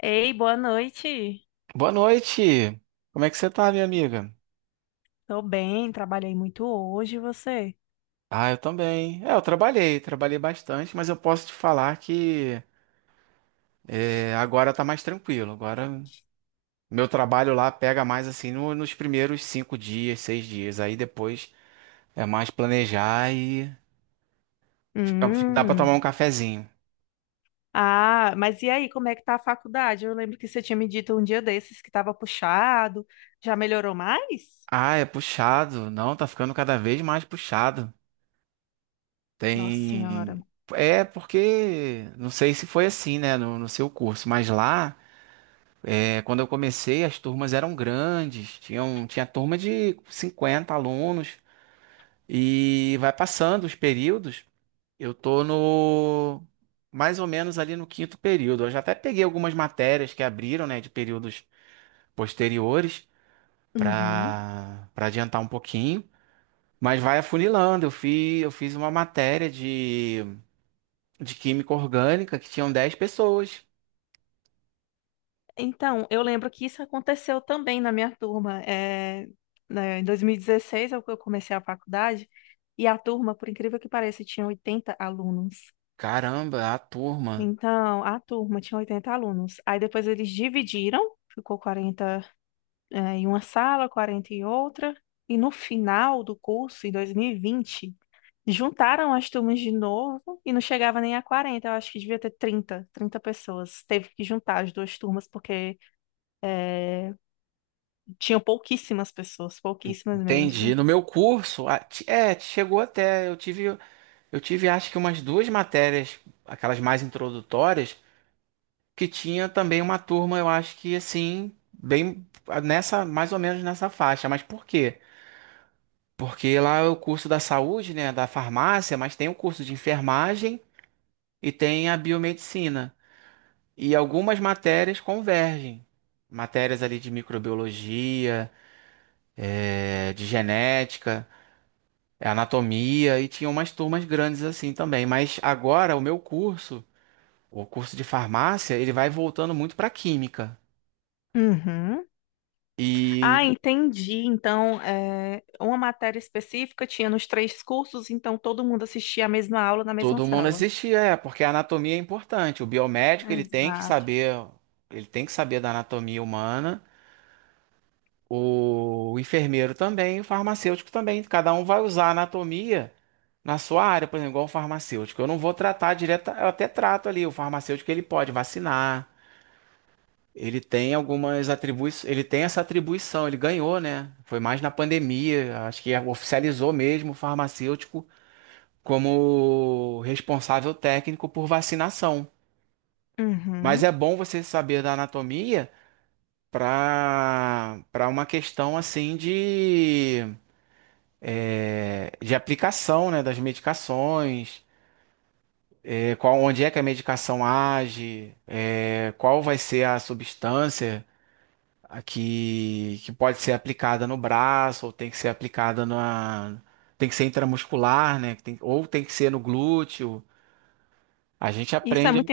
Ei, boa noite. Boa noite. Como é que você tá, minha amiga? Tô bem, trabalhei muito hoje, e você? Ah, eu também. Eu trabalhei, bastante, mas eu posso te falar que agora tá mais tranquilo. Agora meu trabalho lá pega mais assim nos primeiros cinco dias, seis dias. Aí depois é mais planejar e dá pra Hum. tomar um cafezinho. Ah, mas e aí, como é que tá a faculdade? Eu lembro que você tinha me dito um dia desses que tava puxado. Já melhorou mais? Ah, é puxado. Não, tá ficando cada vez mais puxado. Nossa Senhora. Tem. É porque não sei se foi assim, né, no seu curso, mas lá. É, quando eu comecei, as turmas eram grandes, tinha turma de 50 alunos, e vai passando os períodos. Eu tô no mais ou menos ali no quinto período. Eu já até peguei algumas matérias que abriram, né, de períodos posteriores Uhum. para adiantar um pouquinho, mas vai afunilando. Eu fiz uma matéria de química orgânica que tinham 10 pessoas. Então, eu lembro que isso aconteceu também na minha turma. É, né, em 2016 é o que eu comecei a faculdade, e a turma, por incrível que pareça, tinha 80 alunos. Caramba, a turma. Então, a turma tinha 80 alunos. Aí depois eles dividiram, ficou 40 em uma sala, 40 em outra. E no final do curso, em 2020 juntaram as turmas de novo e não chegava nem a 40. Eu acho que devia ter 30, 30 pessoas. Teve que juntar as duas turmas porque eh, tinham pouquíssimas pessoas, pouquíssimas Entendi. mesmo. No meu curso, chegou até, eu tive acho que umas duas matérias, aquelas mais introdutórias, que tinha também uma turma, eu acho que assim, bem nessa, mais ou menos nessa faixa. Mas por quê? Porque lá é o curso da saúde, né, da farmácia, mas tem o curso de enfermagem e tem a biomedicina. E algumas matérias convergem. Matérias ali de microbiologia, de genética. É anatomia e tinha umas turmas grandes assim também. Mas agora o meu curso, o curso de farmácia, ele vai voltando muito para química. Uhum. E Ah, entendi. Então, uma matéria específica tinha nos três cursos, então todo mundo assistia a mesma aula na mesma todo mundo sala. assistia, é, porque a anatomia é importante. O biomédico, ele tem que Exato. saber, ele tem que saber da anatomia humana. O enfermeiro também, o farmacêutico também. Cada um vai usar a anatomia na sua área, por exemplo, igual o farmacêutico. Eu não vou tratar direto, eu até trato ali. O farmacêutico ele pode vacinar. Ele tem algumas atribuições, ele tem essa atribuição, ele ganhou, né? Foi mais na pandemia, acho que oficializou mesmo o farmacêutico como responsável técnico por vacinação. Mas Uhum. é bom você saber da anatomia para uma questão assim de, é, de aplicação, né, das medicações, é, qual, onde é que a medicação age, é, qual vai ser a substância. A que pode ser aplicada no braço, ou tem que ser aplicada na. Tem que ser intramuscular, né? Ou tem que ser no glúteo. A gente Isso é aprende, muito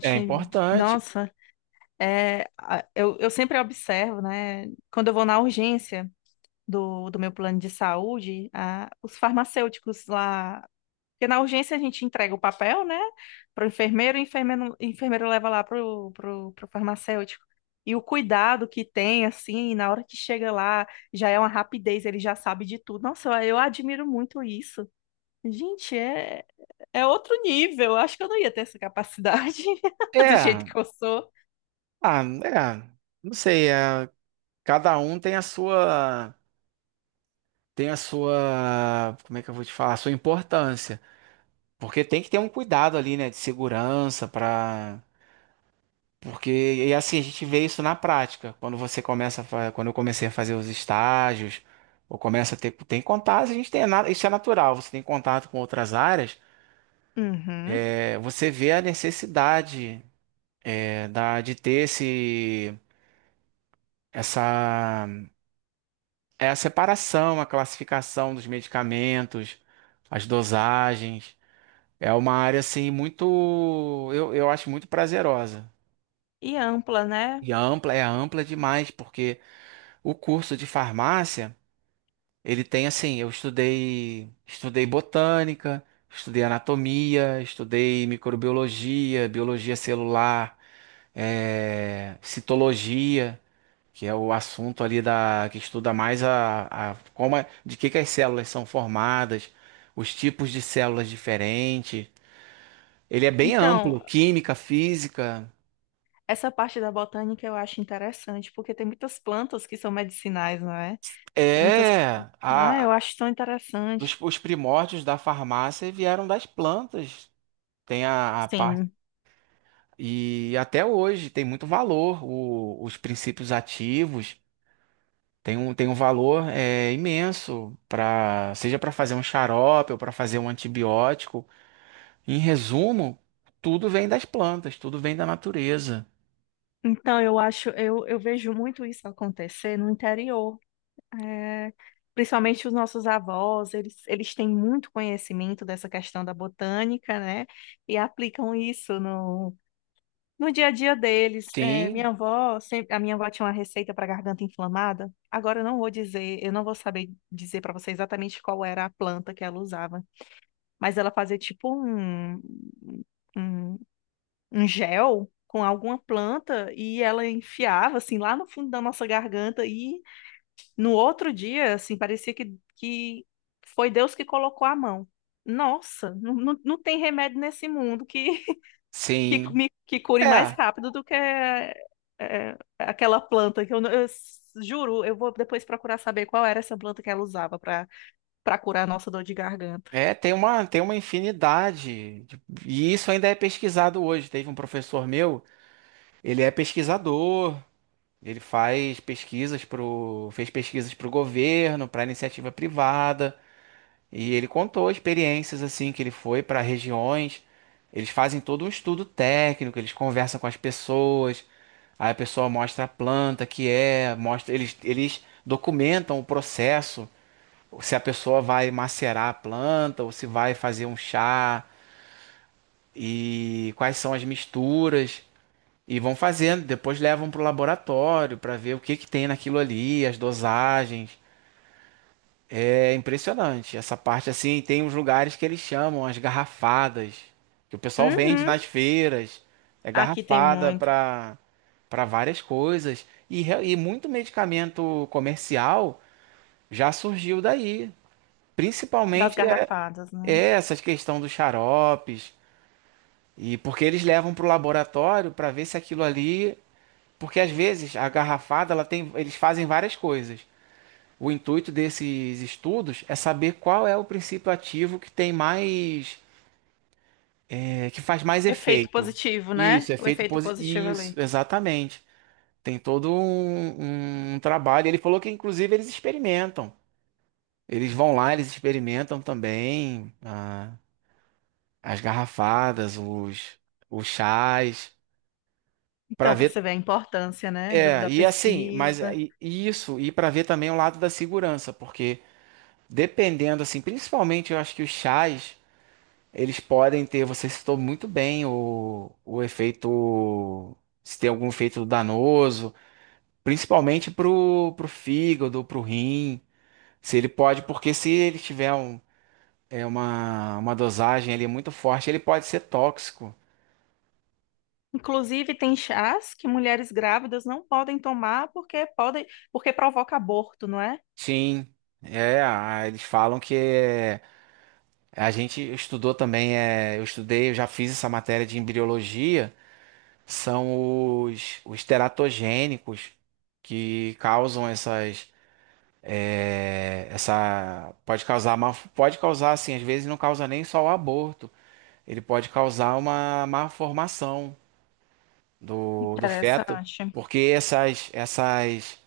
é importante. Nossa, eu sempre observo, né? Quando eu vou na urgência do meu plano de saúde, os farmacêuticos lá. Porque na urgência a gente entrega o papel, né? Para o enfermeiro, e o enfermeiro leva lá pro farmacêutico. E o cuidado que tem, assim, na hora que chega lá, já é uma rapidez, ele já sabe de tudo. Nossa, eu admiro muito isso. Gente, É outro nível. Eu acho que eu não ia ter essa capacidade do jeito É, que eu sou. ah, é, não sei, é, cada um tem a sua, como é que eu vou te falar, a sua importância. Porque tem que ter um cuidado ali, né, de segurança para. Porque, e assim, a gente vê isso na prática. Quando você quando eu comecei a fazer os estágios, ou começa a ter, tem contato, a gente tem, isso é natural, você tem contato com outras áreas, Uhum. é, você vê a necessidade, é, da, de ter esse, essa, é a separação, a classificação dos medicamentos, as dosagens. É uma área, assim, muito, eu acho muito prazerosa. E ampla, né? E é ampla demais, porque o curso de farmácia. Ele tem assim, estudei botânica, estudei anatomia, estudei microbiologia, biologia celular, citologia, que é o assunto ali da que estuda mais a, de que as células são formadas, os tipos de células diferentes. Ele é bem Então, amplo, química, física. essa parte da botânica eu acho interessante, porque tem muitas plantas que são medicinais, não é? Tem muitas. É, Ah, eu a, acho tão dos, interessante. os primórdios da farmácia vieram das plantas. Tem a parte. Sim. E até hoje tem muito valor os princípios ativos. Tem um valor é, imenso para seja para fazer um xarope ou para fazer um antibiótico. Em resumo, tudo vem das plantas, tudo vem da natureza. Então, eu vejo muito isso acontecer no interior. É, principalmente os nossos avós, eles têm muito conhecimento dessa questão da botânica, né? E aplicam isso no dia a dia deles. é, minha Sim, avó, sempre, a minha avó tinha uma receita para garganta inflamada. Agora eu não vou saber dizer para você exatamente qual era a planta que ela usava, mas ela fazia tipo um, um gel com alguma planta e ela enfiava assim lá no fundo da nossa garganta e no outro dia, assim, parecia que foi Deus que colocou a mão. Nossa, não tem remédio nesse mundo que que sim. me que cure mais É, rápido do que aquela planta que eu, não- eu s- juro, eu vou depois procurar saber qual era essa planta que ela usava para curar a nossa dor de garganta. é, tem uma infinidade. De. E isso ainda é pesquisado hoje. Teve um professor meu, ele é pesquisador, ele faz pesquisas pro, fez pesquisas para o governo, para iniciativa privada. E ele contou experiências assim que ele foi para regiões. Eles fazem todo um estudo técnico, eles conversam com as pessoas, aí a pessoa mostra a planta que é, mostra, eles documentam o processo, se a pessoa vai macerar a planta ou se vai fazer um chá e quais são as misturas e vão fazendo, depois levam para o laboratório para ver o que que tem naquilo ali, as dosagens. É impressionante. Essa parte assim, tem uns lugares que eles chamam as garrafadas, que o pessoal vende Uhum. nas feiras. É Aqui tem garrafada muito para para várias coisas. E, e muito medicamento comercial já surgiu daí. das Principalmente é, garrafadas, é né? essas questão dos xaropes. E porque eles levam para o laboratório para ver se aquilo ali. Porque às vezes a garrafada, ela tem, eles fazem várias coisas. O intuito desses estudos é saber qual é o princípio ativo que tem mais, é, que faz mais Efeito efeito. positivo, né? Isso, O efeito efeito positivo. positivo Isso, ali. exatamente. Um trabalho. Ele falou que, inclusive, eles experimentam. Eles vão lá, eles experimentam também as garrafadas, os chás, para Então, para ver. você ver a importância, né, É, da e assim, mas pesquisa. E isso, e para ver também o lado da segurança, porque dependendo, assim, principalmente eu acho que os chás. Eles podem ter, você citou muito bem o efeito, se tem algum efeito danoso, pro fígado, pro rim, se ele pode, porque se ele tiver um, é uma dosagem ali muito forte, ele pode ser tóxico. Inclusive, tem chás que mulheres grávidas não podem tomar porque provoca aborto, não é? Sim, é, eles falam que é, a gente estudou também, é, eu estudei, eu já fiz essa matéria de embriologia, são os teratogênicos que causam essas. É, essa pode causar má, pode causar assim, às vezes não causa nem só o aborto, ele pode causar uma má formação do feto, Interessante. porque essas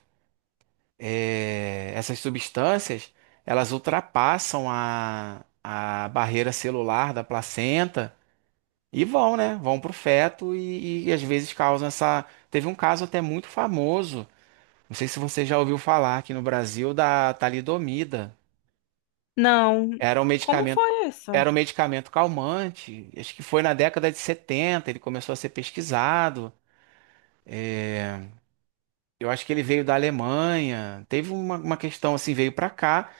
é, essas substâncias elas ultrapassam a barreira celular da placenta e vão, né? Vão para o feto e às vezes causam essa. Teve um caso até muito famoso, não sei se você já ouviu falar aqui no Brasil da talidomida. Não. Era um Como medicamento, foi era isso? um medicamento calmante. Acho que foi na década de 70 ele começou a ser pesquisado. Eu acho que ele veio da Alemanha. Teve uma questão assim, veio para cá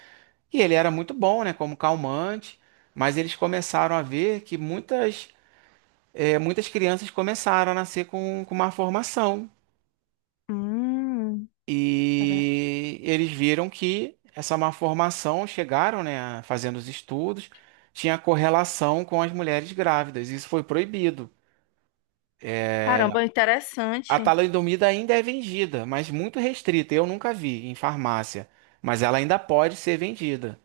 e ele era muito bom, né, como calmante, mas eles começaram a ver que muitas muitas crianças começaram a nascer com uma formação. Hum, cara- E eles viram que essa má formação, chegaram, né, fazendo os estudos, tinha correlação com as mulheres grávidas. Isso foi proibido. caramba, A interessante. talidomida ainda é vendida, mas muito restrita. Eu nunca vi em farmácia, mas ela ainda pode ser vendida.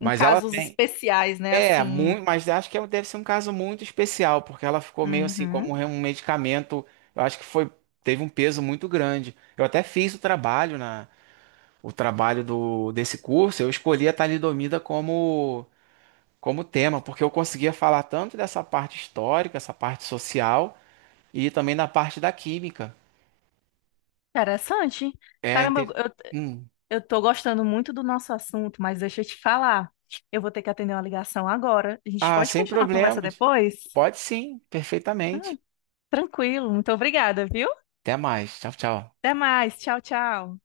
Em ela casos vem. especiais, né? É, Assim. muito, mas acho que deve ser um caso muito especial, porque ela ficou meio assim Uhum, como um medicamento. Eu acho que foi, teve um peso muito grande. Eu até fiz o trabalho do, desse curso. Eu escolhi a talidomida como como tema, porque eu conseguia falar tanto dessa parte histórica, essa parte social e também da parte da química. interessante. É, Caramba, eu, inte- eu Hum. eu tô gostando muito do nosso assunto, mas deixa eu te falar. Eu vou ter que atender uma ligação agora. A gente Ah, pode sem continuar a conversa problemas. depois? Pode sim, Ah, perfeitamente. tranquilo, muito obrigada, viu? Até mais. Tchau, tchau. Até mais. Tchau, tchau.